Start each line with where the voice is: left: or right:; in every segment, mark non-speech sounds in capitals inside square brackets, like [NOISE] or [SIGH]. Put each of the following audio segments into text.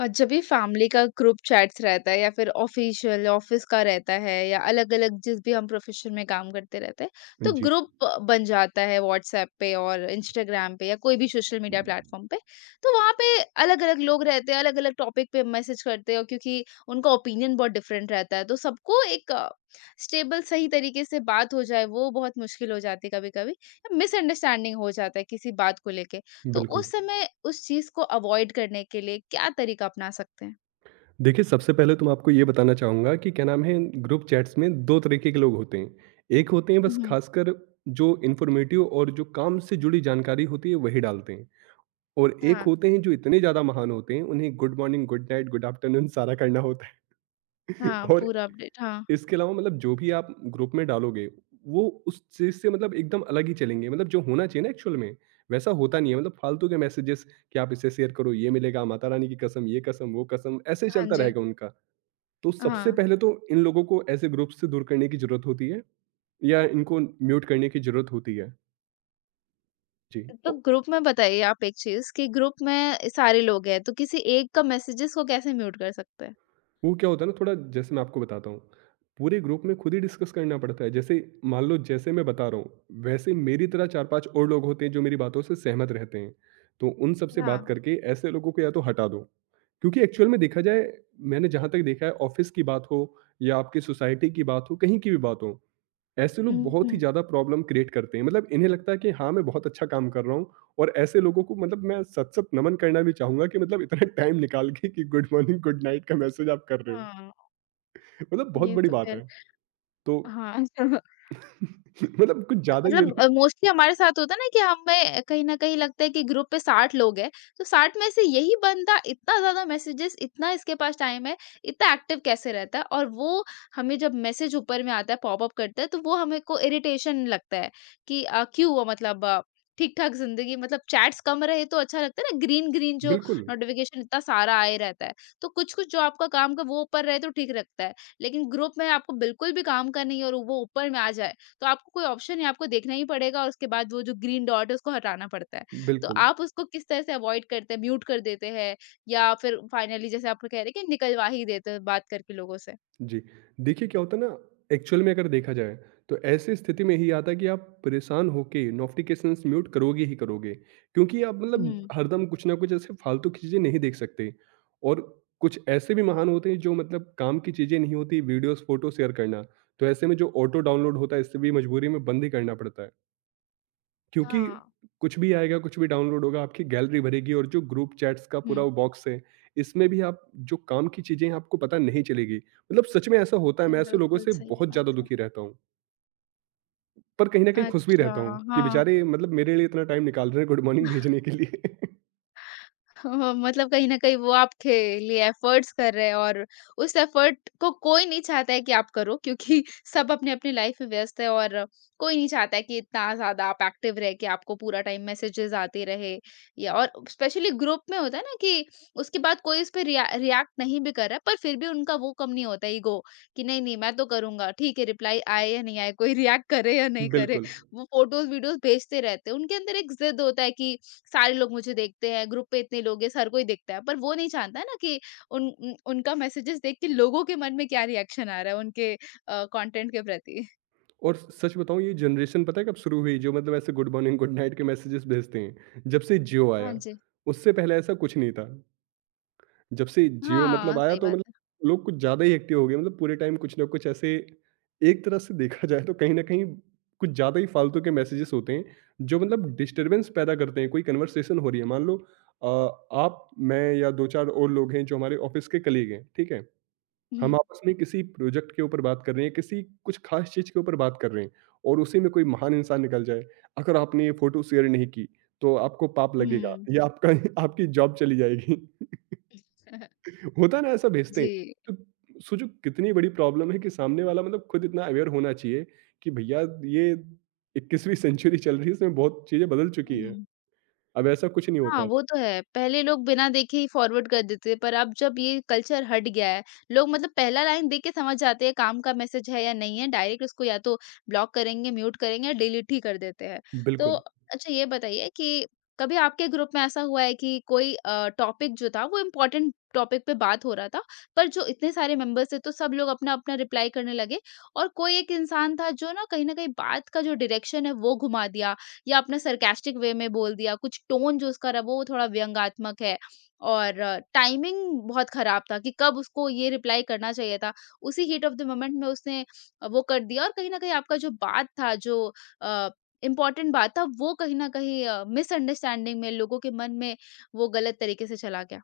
left: जब भी फैमिली का ग्रुप चैट्स रहता है या फिर ऑफिशियल ऑफिस का रहता है या अलग-अलग जिस भी हम प्रोफेशन में काम करते रहते हैं, तो
right: जी,
left: ग्रुप बन जाता है व्हाट्सएप पे और इंस्टाग्राम पे या कोई भी सोशल मीडिया प्लेटफॉर्म पे। तो वहाँ पे अलग-अलग लोग रहते हैं, अलग-अलग टॉपिक पे मैसेज करते हैं और क्योंकि उनका ओपिनियन बहुत डिफरेंट रहता है, तो सबको एक स्टेबल सही तरीके से बात हो जाए, वो बहुत मुश्किल हो जाती है कभी-कभी। मिसअंडरस्टैंडिंग हो जाता है किसी बात को लेके। तो
right: बिल्कुल।
left: उस समय उस चीज़ को अवॉइड करने के लिए क्या तरीका अपना सकते हैं?
right: देखिए, सबसे पहले तो मैं आपको ये बताना चाहूँगा कि क्या नाम है, ग्रुप चैट्स में 2 तरीके के लोग होते हैं। एक होते हैं बस
left: हुँ।
right: खासकर जो इन्फॉर्मेटिव और जो काम से जुड़ी जानकारी होती है, वही डालते हैं। और एक
left: हाँ,
right: होते हैं जो इतने ज़्यादा महान होते हैं, उन्हें good morning, good night, good afternoon सारा करना होता है [LAUGHS]
left: हाँ,
right: और
left: पूरा अपडेट हाँ,
right: इसके अलावा मतलब जो भी आप ग्रुप में डालोगे, वो उस चीज़ से मतलब एकदम अलग ही चलेंगे, मतलब जो होना चाहिए ना एक्चुअल में, वैसा होता नहीं है। मतलब फालतू के मैसेजेस कि आप इसे शेयर करो, ये मिलेगा, माता रानी की कसम, ये कसम, वो कसम, ऐसे ही
left: हाँ
right: चलता
left: जी,
right: रहेगा उनका। तो सबसे
left: हाँ।
right: पहले तो इन लोगों को ऐसे ग्रुप से दूर करने की ज़रूरत होती है या इनको म्यूट करने की ज़रूरत होती है। जी।
left: तो ग्रुप में बताइए आप एक चीज़ कि ग्रुप में सारे लोग हैं, तो किसी एक का मैसेजेस को कैसे म्यूट कर सकते हैं?
right: वो क्या होता है ना थोड़ा जैसे मैं आपको बताता हूँ, पूरे ग्रुप में खुद ही डिस्कस करना पड़ता है। जैसे मान लो जैसे मैं बता रहा हूँ, वैसे मेरी तरह 4-5 और लोग होते हैं जो मेरी बातों से सहमत रहते हैं। तो उन सब से बात
left: हाँ।
right: करके ऐसे लोगों को या तो हटा दो। क्योंकि एक्चुअल में देखा जाए मैंने जहाँ तक देखा है ऑफ़िस की बात हो या आपकी सोसाइटी की बात हो, कहीं की भी बात हो ऐसे लोग
left: हुँ,
right: बहुत ही
left: हुँ।
right: ज़्यादा प्रॉब्लम क्रिएट करते हैं, मतलब इन्हें लगता है कि हाँ, मैं बहुत अच्छा काम कर रहा हूँ। और ऐसे लोगों को मतलब मैं सत-सत नमन करना भी चाहूँगा कि मतलब इतना [LAUGHS] टाइम निकाल के कि गुड मॉर्निंग, गुड नाइट का मैसेज आप कर रहे हो।
left: हाँ,
right: मतलब बहुत
left: ये
right: बड़ी
left: तो
right: बात
left: ख़ैर
right: है। तो
left: हाँ। [LAUGHS]
right: [LAUGHS] मतलब कुछ ज़्यादा ही ये
left: मतलब
right: लोग
left: मोस्टली हमारे साथ होता है ना कि हमें कहीं न कहीं लगता है कि ग्रुप पे 60 लोग हैं, तो 60 में से यही बंदा इतना ज़्यादा मैसेजेस, इतना इसके पास टाइम है, इतना एक्टिव कैसे रहता है? और वो हमें जब मैसेज ऊपर में आता है, पॉपअप करता है, तो वो हमें को इरिटेशन लगता है कि क्यों हुआ, मतलब ठीक-ठाक ज़िंदगी मतलब चैट्स कम रहे तो अच्छा लगता है ना, ग्रीन-ग्रीन जो
right: बिल्कुल,
left: नोटिफ़िकेशन इतना सारा आए रहता है। तो कुछ-कुछ जो आपका काम का वो ऊपर रहे तो ठीक लगता है, लेकिन ग्रुप में आपको बिल्कुल भी काम का नहीं और वो ऊपर में आ जाए, तो आपको कोई ऑप्शन नहीं, आपको देखना ही पड़ेगा और उसके बाद वो जो ग्रीन डॉट है उसको हटाना पड़ता है। तो
right: बिल्कुल।
left: आप उसको किस तरह से अवॉइड करते हैं, म्यूट कर देते हैं या फिर फाइनली जैसे आप कह रहे हैं कि निकलवा ही देते हैं बात करके लोगों से?
right: जी। देखिए क्या होता है ना, एक्चुअल में अगर देखा जाए, तो ऐसी स्थिति में ही आता है कि आप परेशान होके नोटिफ़िकेशंस म्यूट करोगे ही करोगे। क्योंकि आप मतलब
left: हुँ।
right: हरदम कुछ ना कुछ ऐसे फालतू की चीज़ें नहीं देख सकते। और कुछ ऐसे भी महान होते हैं जो मतलब काम की चीज़ें नहीं होती, वीडियोज़, फ़ोटो शेयर करना। तो ऐसे में जो ऑटो डाउनलोड होता है इससे भी मजबूरी में बंद ही करना पड़ता है। क्योंकि
left: हाँ।
right: कुछ भी आएगा, कुछ भी डाउनलोड होगा, आपकी गैलरी भरेगी और जो ग्रुप चैट्स का पूरा
left: हुँ।
right: वो बॉक्स है, इसमें भी आप जो काम की चीज़ें हैं, आपको पता नहीं चलेगी। मतलब सच में ऐसा होता है, मैं ऐसे लोगों
left: बिल्कुल
right: से
left: सही
right: बहुत ज़्यादा
left: बात है।
right: दुखी रहता हूँ, पर कहीं न कहीं खुश भी
left: अच्छा,
right: रहता हूँ कि
left: हाँ।
right: बेचारे मतलब मेरे लिए इतना टाइम निकाल रहे हैं गुड मॉर्निंग भेजने के लिए। [LAUGHS]
left: हाँ, मतलब कहीं न कहीं वो आपके लिए एफर्ट्स कर रहे हैं और उस एफर्ट को कोई नहीं चाहता है कि आप करो क्योंकि [LAUGHS] सब अपनी-अपनी लाइफ में व्यस्त है और कोई नहीं चाहता है कि इतना ज़्यादा आप एक्टिव रहे कि आपको पूरा टाइम मैसेजेस आते रहे या और स्पेशली ग्रुप में होता है ना कि उसके बाद कोई उस पे रिएक्ट नहीं भी कर रहा है, पर फिर भी उनका वो कम नहीं होता ईगो कि नहीं, नहीं मैं तो करूँगा, ठीक है रिप्लाई आए या नहीं आए, कोई रिएक्ट करे या नहीं करे।
right: बिल्कुल।
left: वो फ़ोटोज़, वीडियोज़ भेजते रहते हैं। उनके अंदर एक ज़िद होता है कि सारे लोग मुझे देखते हैं, ग्रुप पे इतने लोग हैं, हर कोई देखता है। पर वो नहीं जानता ना कि उन उन उनका मैसेजेज़ देख के लोगों के मन में क्या रिएक्शन आ रहा है उनके कंटेंट के प्रति।
right: और सच बताऊँ ये जनरेशन पता है कब शुरू हुई, जो मतलब ऐसे गुड मॉर्निंग, गुड नाइट के मैसेजेस भेजते हैं? जब से जियो
left: हाँ
right: आया,
left: जी।
right: उससे पहले ऐसा कुछ नहीं था। जब से जियो
left: हाँ,
right: मतलब आया
left: सही
right: तो
left: बात
right: मतलब
left: है।
right: लोग कुछ ज़्यादा ही एक्टिव हो गए, मतलब पूरे टाइम कुछ ना कुछ ऐसे एक तरह से देखा जाए तो कहीं ना कहीं कुछ ज़्यादा ही फालतू के मैसेजेस होते हैं जो मतलब डिस्टरबेंस पैदा करते हैं। कोई कन्वर्सेशन हो रही है, मान लो अ, आप मैं या दो चार और लोग हैं जो हमारे ऑफिस के कलीग हैं, ठीक है, हम
left: हुँ,
right: आपस में किसी प्रोजेक्ट के ऊपर बात कर रहे हैं, किसी कुछ खास चीज़ के ऊपर बात कर रहे हैं और उसी में कोई महान इंसान निकल जाए अगर आपने ये फोटो शेयर नहीं की तो आपको पाप लगेगा
left: हुँ।
right: या आपका [LAUGHS] आपकी जॉब चली जाएगी।
left: [LAUGHS]
right: होता है ना ऐसा, भेजते
left: जी।
right: हैं, तो सोचो कितनी बड़ी प्रॉब्लम है कि सामने वाला मतलब खुद इतना अवेयर होना चाहिए कि भैया ये 21वीं सेंचुरी चल रही है, इसमें बहुत चीजें बदल चुकी है।
left: हुँ।
right: अब ऐसा कुछ नहीं होता
left: हाँ,
right: है।
left: वो तो है। पहले लोग बिना देखे ही फॉरवर्ड कर देते थे, पर अब जब ये कल्चर हट गया है, लोग मतलब पहला लाइन देख के समझ जाते हैं काम का मैसेज है या नहीं है, डायरेक्ट उसको या तो ब्लॉक करेंगे, म्यूट करेंगे या डिलीट ही कर देते हैं। तो
right: बिल्कुल,
left: अच्छा ये बताइए कि कभी आपके ग्रुप में ऐसा हुआ है कि कोई टॉपिक जो था वो इम्पोर्टेंट टॉपिक पे बात हो रहा था, पर जो इतने सारे मेंबर्स थे तो सब लोग अपना-अपना रिप्लाई करने लगे और कोई एक इंसान था जो ना कहीं न कहीं बात का जो डायरेक्शन है वो घुमा दिया या आपने सार्केस्टिक वे में बोल दिया, कुछ टोन जो उसका रहा वो थोड़ा व्यंग्यात्मक है और टाइमिंग बहुत खराब था कि कब उसको ये रिप्लाई करना चाहिए था। उसी हीट ऑफ द मोमेंट में उसने वो कर दिया और कहीं न कहीं आपका जो बात था, जो अ, इम्पोर्टेंट बात था वो कहीं न कहीं मिसअंडरस्टैंडिंग में लोगों के मन में वो गलत तरीके से चला गया।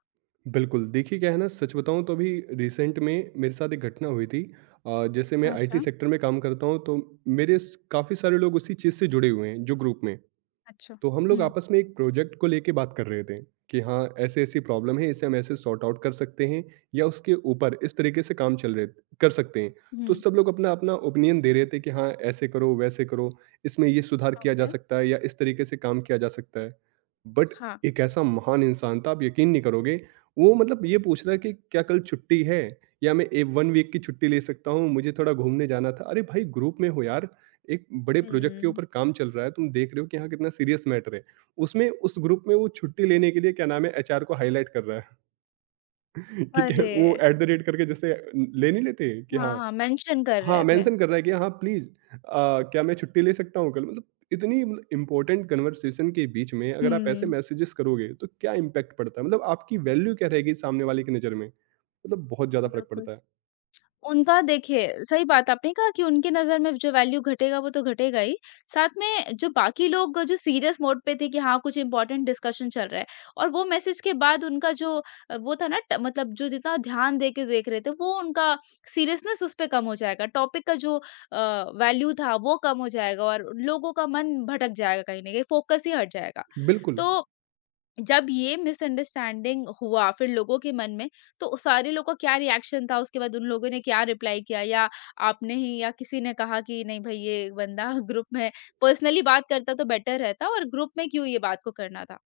right: बिल्कुल। देखिए क्या है ना, सच बताऊं तो अभी रिसेंट में मेरे साथ एक घटना हुई थी। जैसे मैं आईटी
left: अच्छा,
right: सेक्टर में काम करता हूं, तो काफी सारे लोग उसी चीज से जुड़े हुए हैं जो ग्रुप में।
left: अच्छा।
right: तो हम लोग
left: हुँ,
right: आपस में एक प्रोजेक्ट को लेके बात कर रहे थे कि हाँ ऐसे ऐसी प्रॉब्लम है, इसे हम ऐसे सॉर्ट आउट कर सकते हैं या उसके ऊपर इस तरीके से काम चल रहे, कर सकते हैं। तो
left: हुँ।
right: सब लोग अपना अपना ओपिनियन दे रहे थे कि हाँ, ऐसे करो वैसे करो, इसमें ये सुधार किया जा
left: ओके,
right: सकता है या इस तरीके से काम किया जा सकता है। बट
left: हाँ।
right: एक ऐसा महान इंसान था, आप यकीन नहीं करोगे, वो मतलब ये पूछ रहा है कि क्या कल छुट्टी है या मैं ए वन वीक की छुट्टी ले सकता हूँ, मुझे थोड़ा घूमने जाना था। अरे भाई, ग्रुप में हो यार, एक बड़े प्रोजेक्ट के
left: हुँ।
right: ऊपर काम चल रहा है, तुम देख रहे हो कि हाँ कितना सीरियस मैटर है। उसमें उस ग्रुप में वो छुट्टी लेने के लिए क्या नाम है, एचआर को हाईलाइट कर रहा है [LAUGHS] कि क्या
left: अरे!
right: वो एट द रेट करके जैसे ले नहीं लेते कि
left: हाँ,
right: हाँ,
left: हाँ, मेंशन कर
right: हाँ
left: रहे थे।
right: मेंशन कर रहा है कि हाँ प्लीज क्या मैं छुट्टी ले सकता हूँ कल। मतलब इतनी इंपॉर्टेंट कन्वर्सेशन के बीच में अगर आप ऐसे
left: हुँ,
right: मैसेजेस करोगे तो क्या इम्पैक्ट पड़ता है, मतलब आपकी वैल्यू क्या रहेगी सामने वाले की नज़र में, मतलब बहुत ज़्यादा फर्क
left: बिल्कुल।
right: पड़ता है।
left: उनका देखिए, सही बात आपने कहा कि उनकी नज़र में जो वैल्यू घटेगा वो तो घटेगा ही। साथ में जो बाकी लोग जो सीरियस मोड पे थे कि हाँ, कुछ इम्पोर्टेंट डिस्कशन चल रहा है और वो मैसेज के बाद उनका जो वो था ना ट मतलब जो जितना ध्यान दे के देख रहे थे वो उनका सीरियसनेस उस पे कम हो जाएगा। टॉपिक का जो वैल्यू था वो कम हो जाएगा और लोगों का मन भटक जाएगा कहीं न कहीं, फ़ोकस ही हट जाएगा।
right: बिल्कुल।
left: तो जब ये मिसअंडरस्टैंडिंग हुआ फिर लोगों के मन में, तो उस सारे लोग का क्या रिएक्शन था? उसके बाद उन लोगों ने क्या रिप्लाई किया या आपने ही या किसी ने कहा कि नहीं भई ये बंदा [LAUGHS] ग्रुप में पर्सनली बात करता तो बेटर रहता और ग्रुप में क्यों ये बात को करना था?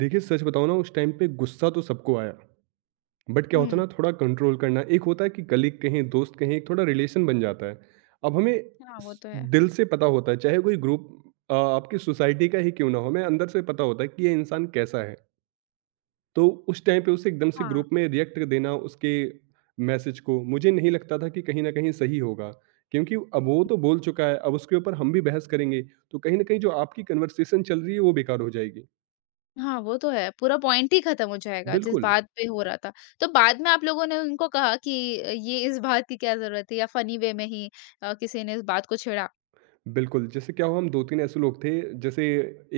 right: देखिए सच बताओ ना, उस टाइम पे गुस्सा तो सबको आया बट क्या होता है
left: हुँ।
right: ना थोड़ा कंट्रोल करना, एक होता है कि कलीग कहें दोस्त कहें एक थोड़ा रिलेशन बन जाता है। अब हमें
left: हाँ, वो
right: स-
left: तो है।
right: दिल से पता होता है, चाहे कोई ग्रुप आपकी सोसाइटी का ही क्यों ना हो, हमें अंदर से पता होता है कि ये इंसान कैसा है। तो उस टाइम पे उसे एकदम से
left: हाँ।
right: ग्रुप में रिएक्ट देना उसके मैसेज को, मुझे नहीं लगता था कि कहीं ना कहीं सही होगा, क्योंकि अब वो तो बोल चुका है, अब उसके ऊपर हम भी बहस करेंगे तो कहीं ना कहीं जो आपकी कन्वर्सेशन चल रही है वो बेकार हो जाएगी।
left: हाँ, वो तो है। पूरा पॉइंट ही खत्म हो जाएगा जिस
right: बिल्कुल।
left: बात पे हो रहा था। तो बाद में आप लोगों ने उनको कहा कि ये इस बात की क्या ज़रूरत है या फनी वे में ही किसी ने इस बात को छेड़ा?
right: बिल्कुल, जैसे क्या हुआ, हम 2-3 ऐसे लोग थे। जैसे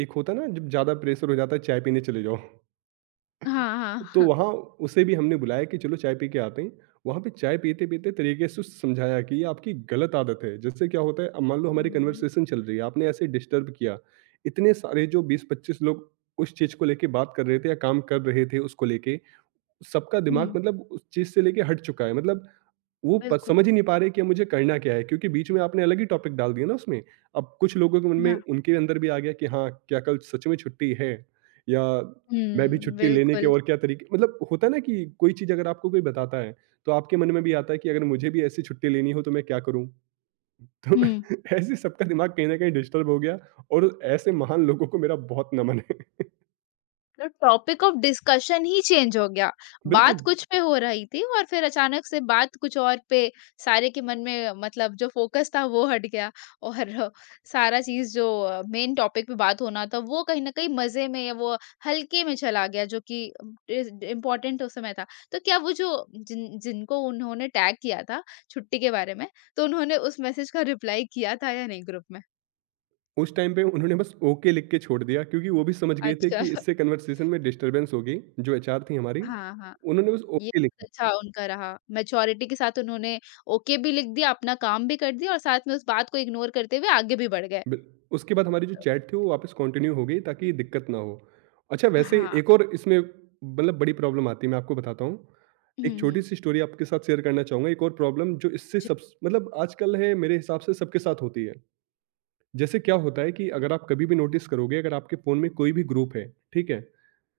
right: एक होता है ना जब ज़्यादा प्रेशर हो जाता है, चाय पीने चले जाओ।
left: हाँ,
right: तो
left: हाँ। [LAUGHS]
right: वहाँ उसे भी हमने बुलाया कि चलो चाय पी के आते हैं। वहाँ पे चाय पीते-पीते तरीके से उसे समझाया कि ये आपकी गलत आदत है। जैसे क्या होता है, अब मान लो हमारी
left: हुँ।
right: कन्वर्सेशन चल रही है, आपने ऐसे डिस्टर्ब किया। इतने सारे जो 20-25 लोग उस चीज़ को लेके बात कर रहे थे या काम कर रहे थे उसको लेके, सबका दिमाग
left: हुँ।
right: मतलब उस चीज़ से लेके हट चुका है। मतलब वो प
left: बिल्कुल।
right: समझ ही नहीं पा रहे कि अब मुझे करना क्या है? क्योंकि बीच में आपने अलग ही टॉपिक डाल दिया ना उसमें। अब कुछ लोगों के मन में उनके अंदर भी आ गया कि हाँ, क्या कल सच में छुट्टी है? या मैं भी
left: हुँ,
right: छुट्टी लेने के
left: बिल्कुल।
right: और क्या तरीके, मतलब होता है ना कि कोई चीज़ अगर आपको कोई बताता है, तो आपके मन में भी आता है कि अगर मुझे भी ऐसी छुट्टी लेनी हो तो मैं क्या करूँ? तो
left: हुँ,
right: [LAUGHS] ऐसे सबका दिमाग कहीं न कहीं डिस्टर्ब हो गया और ऐसे महान लोगों को मेरा बहुत नमन है।
left: तो टॉपिक ऑफ डिस्कशन ही चेंज हो गया।
right: [LAUGHS]
left: बात
right: बिल्कुल।
left: कुछ पे हो रही थी और फिर अचानक से बात कुछ और पे सारे के मन में मतलब जो फ़ोकस था वो हट गया और सारा चीज़ जो मेन टॉपिक पे बात होना था वो कहीं न कहीं मज़े में या वो हल्के में चला गया जो कि इज़ इम्पोर्टेंट उस समय था। तो क्या वो जो जिनको उन्होंने टैग किया था छुट्टी के बारे में, तो उन्होंने उस मैसेज का रिप्लाई किया था या नहीं ग्रुप में?
right: उस टाइम पे उन्होंने बस ओके लिख के छोड़ दिया क्योंकि वो भी समझ गए थे
left: अच्छा,
right: कि
left: [LAUGHS]
right: इससे कन्वर्सेशन में डिस्टरबेंस होगी। जो एचआर थी हमारी,
left: हाँ, हाँ।
right: उन्होंने बस
left: ये
right: ओके
left: बहुत
right: लिखा।
left: अच्छा उनका रहा, मैच्योरिटी के साथ उन्होंने ओके भी लिख दिया, अपना काम भी कर दिया और साथ में उस बात को इग्नोर करते हुए आगे भी बढ़ गए।
right: बिल- उसके बाद हमारी जो चैट थी वो वापस कंटिन्यू हो गई ताकि दिक्कत ना हो। अच्छा वैसे
left: हाँ,
right: एक और इसमें मतलब बड़ी प्रॉब्लम आती है, मैं आपको बताता हूँ,
left: हुँ,
right: एक छोटी
left: हुँ।
right: सी स्टोरी आपके साथ शेयर करना चाहूंगा, एक और प्रॉब्लम जो इससे
left: जी।
right: सब मतलब आजकल है, मेरे हिसाब से सबके साथ होती है। जैसे क्या होता है कि अगर आप कभी भी नोटिस करोगे, अगर आपके फ़ोन में कोई भी ग्रुप है, ठीक है,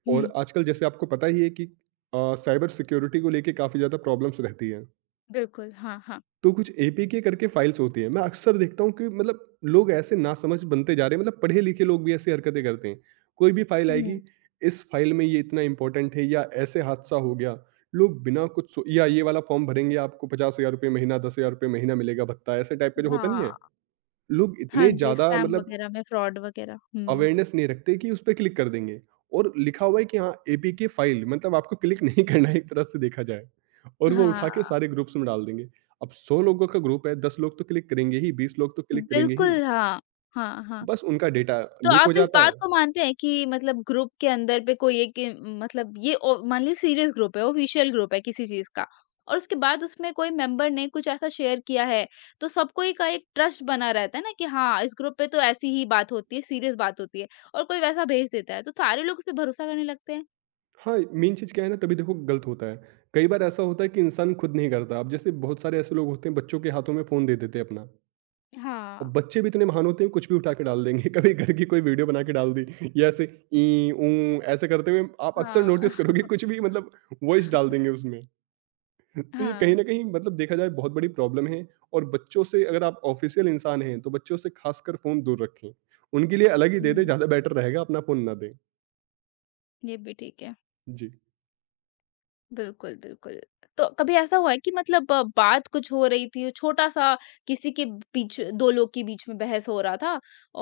left: हुँ,
right: और आजकल जैसे आपको पता ही है कि साइबर सिक्योरिटी को लेके काफ़ी ज़्यादा प्रॉब्लम्स रहती हैं।
left: बिल्कुल, हाँ, हाँ।
right: तो कुछ एपीके करके फाइल्स होती हैं, मैं अक्सर देखता हूँ कि मतलब लोग ऐसे नासमझ बनते जा रहे हैं, मतलब पढ़े-लिखे लोग भी ऐसी हरकतें करते हैं। कोई भी फाइल
left: हुँ,
right: आएगी, इस फाइल में ये इतना इम्पोर्टेंट है या ऐसे हादसा हो गया, लोग बिना कुछ सो या ये वाला फॉर्म भरेंगे, आपको ₹50,000 महीना, ₹10,000 महीना मिलेगा भत्ता, ऐसे टाइप का जो होता नहीं
left: हाँ,
right: है? लोग
left: हाँ
right: इतने
left: जी,
right: ज़्यादा
left: स्कैम
right: मतलब
left: वगैरह में फ्रॉड वगैरह। हुँ,
right: अवेयरनेस नहीं रखते कि उस पे क्लिक कर देंगे। और लिखा हुआ है कि हाँ एपीके फाइल मतलब आपको क्लिक नहीं [LAUGHS] करना है एक तरह से देखा जाए। और वो उठा के
left: हाँ,
right: सारे ग्रुप्स में डाल देंगे। अब 100 लोगों का ग्रुप है, 10 लोग तो क्लिक करेंगे ही, 20 लोग तो क्लिक करेंगे ही।
left: बिल्कुल, हाँ। हाँ, हाँ।
right: बस उनका डेटा
left: तो
right: लीक
left: आप
right: हो
left: इस
right: जाता है।
left: बात को मानते हैं कि मतलब ग्रुप के अंदर पे कोई एक मतलब ये ओ मान लीजिए सीरियस ग्रुप है, ऑफिशियल ग्रुप है किसी चीज़ का और उसके बाद उसमें कोई मेंबर ने कुछ ऐसा शेयर किया है, तो सबको ही का एक ट्रस्ट बना रहता है ना कि हाँ, इस ग्रुप पे तो ऐसी ही बात होती है, सीरियस बात होती है और कोई वैसा भेज देता है, तो सारे लोग उस पे भरोसा करने लगते हैं।
right: हाँ मेन चीज़ क्या है ना, तभी देखो गलत होता है। कई बार ऐसा होता है कि इंसान खुद नहीं करता। अब जैसे बहुत सारे ऐसे लोग होते हैं, बच्चों के हाथों में फ़ोन दे देते हैं अपना। और
left: हाँ।
right: बच्चे भी इतने महान होते हैं, कुछ भी उठा के डाल देंगे। [LAUGHS] कभी घर की कोई वीडियो बना के डाल दी या ऐसे। ई ऊ ऐसे करते हुए आप अक्सर
left: हाँ,
right: नोटिस करोगे,
left: [LAUGHS]
right: कुछ भी मतलब वॉइस डाल देंगे उसमें। [LAUGHS] तो ये कहीं
left: हाँ।
right: ना कहीं मतलब देखा जाए बहुत बड़ी प्रॉब्लम है। और बच्चों से, अगर आप ऑफिशियल इंसान हैं तो बच्चों से खासकर फ़ोन दूर रखें। उनके लिए अलग ही दे दें,
left: हुँ,
right: ज़्यादा बेटर रहेगा, अपना फ़ोन ना दें।
left: ये भी ठीक है।
right: जी।
left: बिल्कुल, बिल्कुल। तो कभी ऐसा हुआ है कि मतलब बात कुछ हो रही थी, छोटा-सा किसी के बीच 2 लोग के बीच में बहस हो रहा था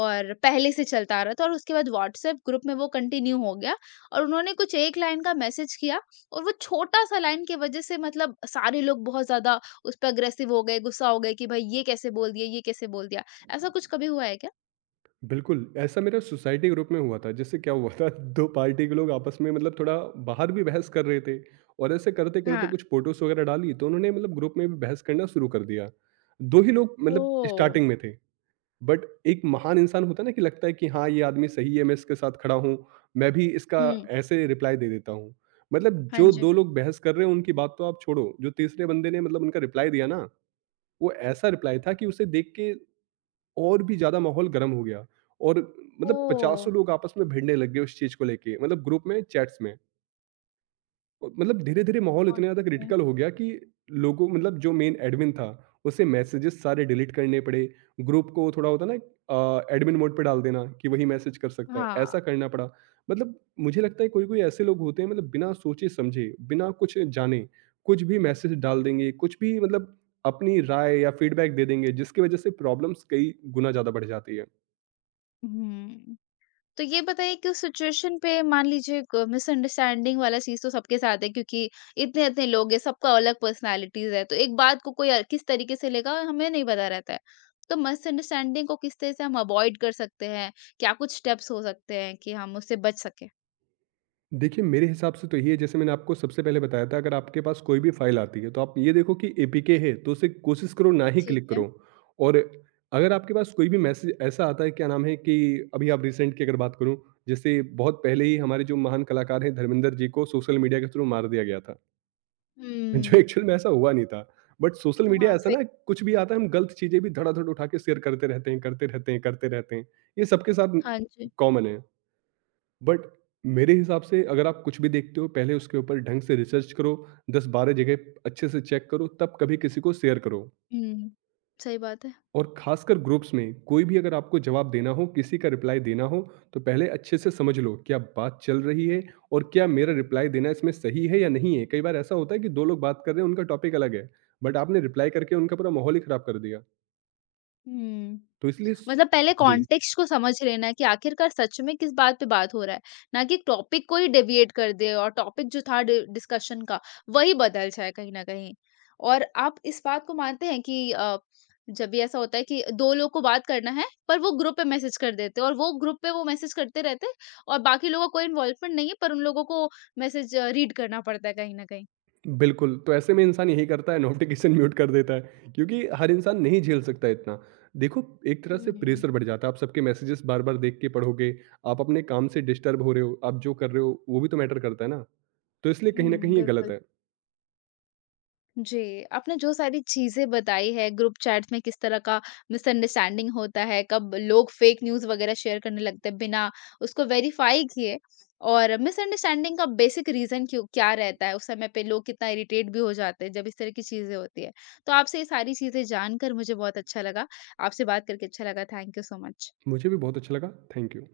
left: और पहले से चलता आ रहा था और उसके बाद व्हाट्सएप ग्रुप में वो कंटिन्यू हो गया और उन्होंने कुछ एक लाइन का मैसेज किया और वो छोटा-सा लाइन की वजह से मतलब सारे लोग बहुत ज़्यादा उस पे अग्रेसिव हो गए, गुस्सा हो गए कि भाई ये कैसे बोल दिया, ये कैसे बोल दिया? ऐसा कुछ कभी हुआ है क्या?
right: बिल्कुल, ऐसा मेरा सोसाइटी ग्रुप में हुआ था। जिससे क्या हुआ था, [LAUGHS] 2 पार्टी के लोग आपस में मतलब थोड़ा बाहर भी बहस कर रहे थे। और ऐसे करते-करते
left: हाँ।
right: कुछ फ़ोटोज़ वगैरह डाली, तो उन्होंने मतलब ग्रुप में भी बहस करना शुरू कर दिया। 2 ही लोग मतलब
left: ओह!
right: स्टार्टिंग में थे, बट एक महान इंसान होता है ना, कि लगता है कि हाँ, ये आदमी सही है, मैं इसके साथ खड़ा हूँ, मैं भी इसका
left: हुँ।
right: ऐसे रिप्लाई दे देता हूँ। मतलब
left: हाँ
right: जो
left: जी।
right: 2 लोग बहस कर रहे हो उनकी बात तो आप छोड़ो, जो तीसरे बंदे ने मतलब उनका रिप्लाई दिया ना, वो ऐसा रिप्लाई था कि उसे देख के और भी ज़्यादा माहौल गर्म हो गया। और मतलब
left: ओह!
right: पचासों लोग आपस में भिड़ने लग गए उस चीज़ को लेके, मतलब ग्रुप में, चैट्स में। और मतलब धीरे धीरे माहौल इतना ज़्यादा
left: ओके।
right: क्रिटिकल हो गया कि लोगों, मतलब जो मेन एडमिन था, उसे मैसेजेस सारे डिलीट करने पड़े। ग्रुप को थोड़ा होता ना एडमिन मोड पे डाल देना कि वही मैसेज कर सकता है,
left: हाँ।
right: ऐसा करना पड़ा। मतलब मुझे लगता है कोई कोई ऐसे लोग होते हैं, मतलब बिना सोचे समझे, बिना कुछ जाने कुछ भी मैसेज डाल देंगे, कुछ भी मतलब अपनी राय या फीडबैक दे देंगे, जिसकी वजह से प्रॉब्लम्स कई गुना ज़्यादा बढ़ जाती है।
left: हुँ। तो ये बताइए कि उस सिचुएशन पे मान लीजिए क मिसअंडरस्टैंडिंग वाला चीज़ तो सबके साथ है क्योंकि इतने-इतने लोग हैं, सबका अलग पर्सनैलिटीज़ है, तो एक बात को कोई किस तरीके से लेगा हमें नहीं पता रहता है। तो मिसअंडरस्टैंडिंग को किस तरह से हम अवॉइड कर सकते हैं? क्या कुछ स्टेप्स हो सकते हैं कि हम उससे बच सकें?
right: देखिए, मेरे हिसाब से तो यही है, जैसे मैंने आपको सबसे पहले बताया था, अगर आपके पास कोई भी फ़ाइल आती है, तो आप ये देखो कि एपीके है, तो उसे कोशिश करो ना ही
left: ठीक
right: क्लिक
left: है।
right: करो। और अगर आपके पास कोई भी मैसेज ऐसा आता है, क्या नाम है कि अभी आप रिसेंट की अगर बात करूँ, जैसे बहुत पहले ही हमारे जो महान कलाकार हैं, धर्मेंद्र जी को सोशल मीडिया के थ्रू मार दिया गया था, [LAUGHS] जो
left: हुँ।
right: एक्चुअल में ऐसा हुआ नहीं था। बट सोशल मीडिया
left: हाँ,
right: ऐसा
left: फिर
right: ना, कुछ भी आता है, हम गलत चीज़ें भी धड़ाधड़ उठा के शेयर करते रहते हैं, करते रहते हैं, करते रहते हैं। ये सबके साथ
left: हाँ जी।
right: कॉमन है। बट मेरे हिसाब से अगर आप कुछ भी देखते हो, पहले उसके ऊपर ढंग से रिसर्च करो, 10-12 जगह अच्छे से चेक करो, तब कभी किसी को शेयर करो।
left: हुँ। सही बात है।
right: और खासकर ग्रुप्स में, कोई भी अगर आपको जवाब देना हो, किसी का रिप्लाई देना हो, तो पहले अच्छे से समझ लो क्या बात चल रही है, और क्या मेरा रिप्लाई देना इसमें सही है या नहीं है। कई बार ऐसा होता है कि दो लोग बात कर रहे हैं, उनका टॉपिक अलग है, बट आपने रिप्लाई करके उनका पूरा माहौल ही खराब कर दिया।
left: हुँ।
right: तो इसलिए
left: मतलब पहले
right: जी।
left: कॉन्टेक्स्ट को समझ लेना है कि आखिरकार सच में किस बात पे बात हो रहा है, ना कि टॉपिक को ही डेविएट कर दे और टॉपिक जो था डि डिस्कशन का, वही बदल जाए कहीं न कहीं। और आप इस बात को मानते हैं कि जब भी ऐसा होता है कि 2 लोग को बात करना है, पर वो ग्रुप पे मैसेज कर देते हैं और वो ग्रुप पे वो मैसेज करते रहते हैं और बाकी लोगों का कोई इन्वॉल्वमेंट नहीं है, पर उन लोगों को मैसेज रीड करना पड़ता है कहीं न कहीं।
right: बिल्कुल, तो ऐसे में इंसान यही करता है, नोटिफ़िकेशन म्यूट कर देता है, क्योंकि हर इंसान नहीं झेल सकता इतना। देखो, एक तरह से
left: हुँ,
right: प्रेशर बढ़ जाता है, आप सबके मैसेजेस बार-बार देख के पढ़ोगे, आप अपने काम से डिस्टर्ब हो रहे हो, आप जो कर रहे हो वो भी तो मैटर करता है ना। तो इसलिए कहीं न
left: हुँ,
right: कहीं ये गलत
left: बिल्कुल।
right: है।
left: जी, आपने जो सारी चीज़ें बताई है ग्रुप चैट्स में किस तरह का मिसअंडरस्टैंडिंग होता है, कब लोग फेक न्यूज़ वगैरह शेयर करने लगते हैं बिना उसको वेरीफाई किए और मिसअंडरस्टैंडिंग का बेसिक रीज़न क्यों क्या रहता है? उस समय पे लोग कितना इरिटेट भी हो जाते हैं जब इस तरह की चीज़ें होती है। तो आपसे ये सारी चीज़ें जानकर मुझे बहुत अच्छा लगा। आपसे बात करके अच्छा लगा। Thank you so much.
right: मुझे भी बहुत अच्छा लगा, थैंक यू।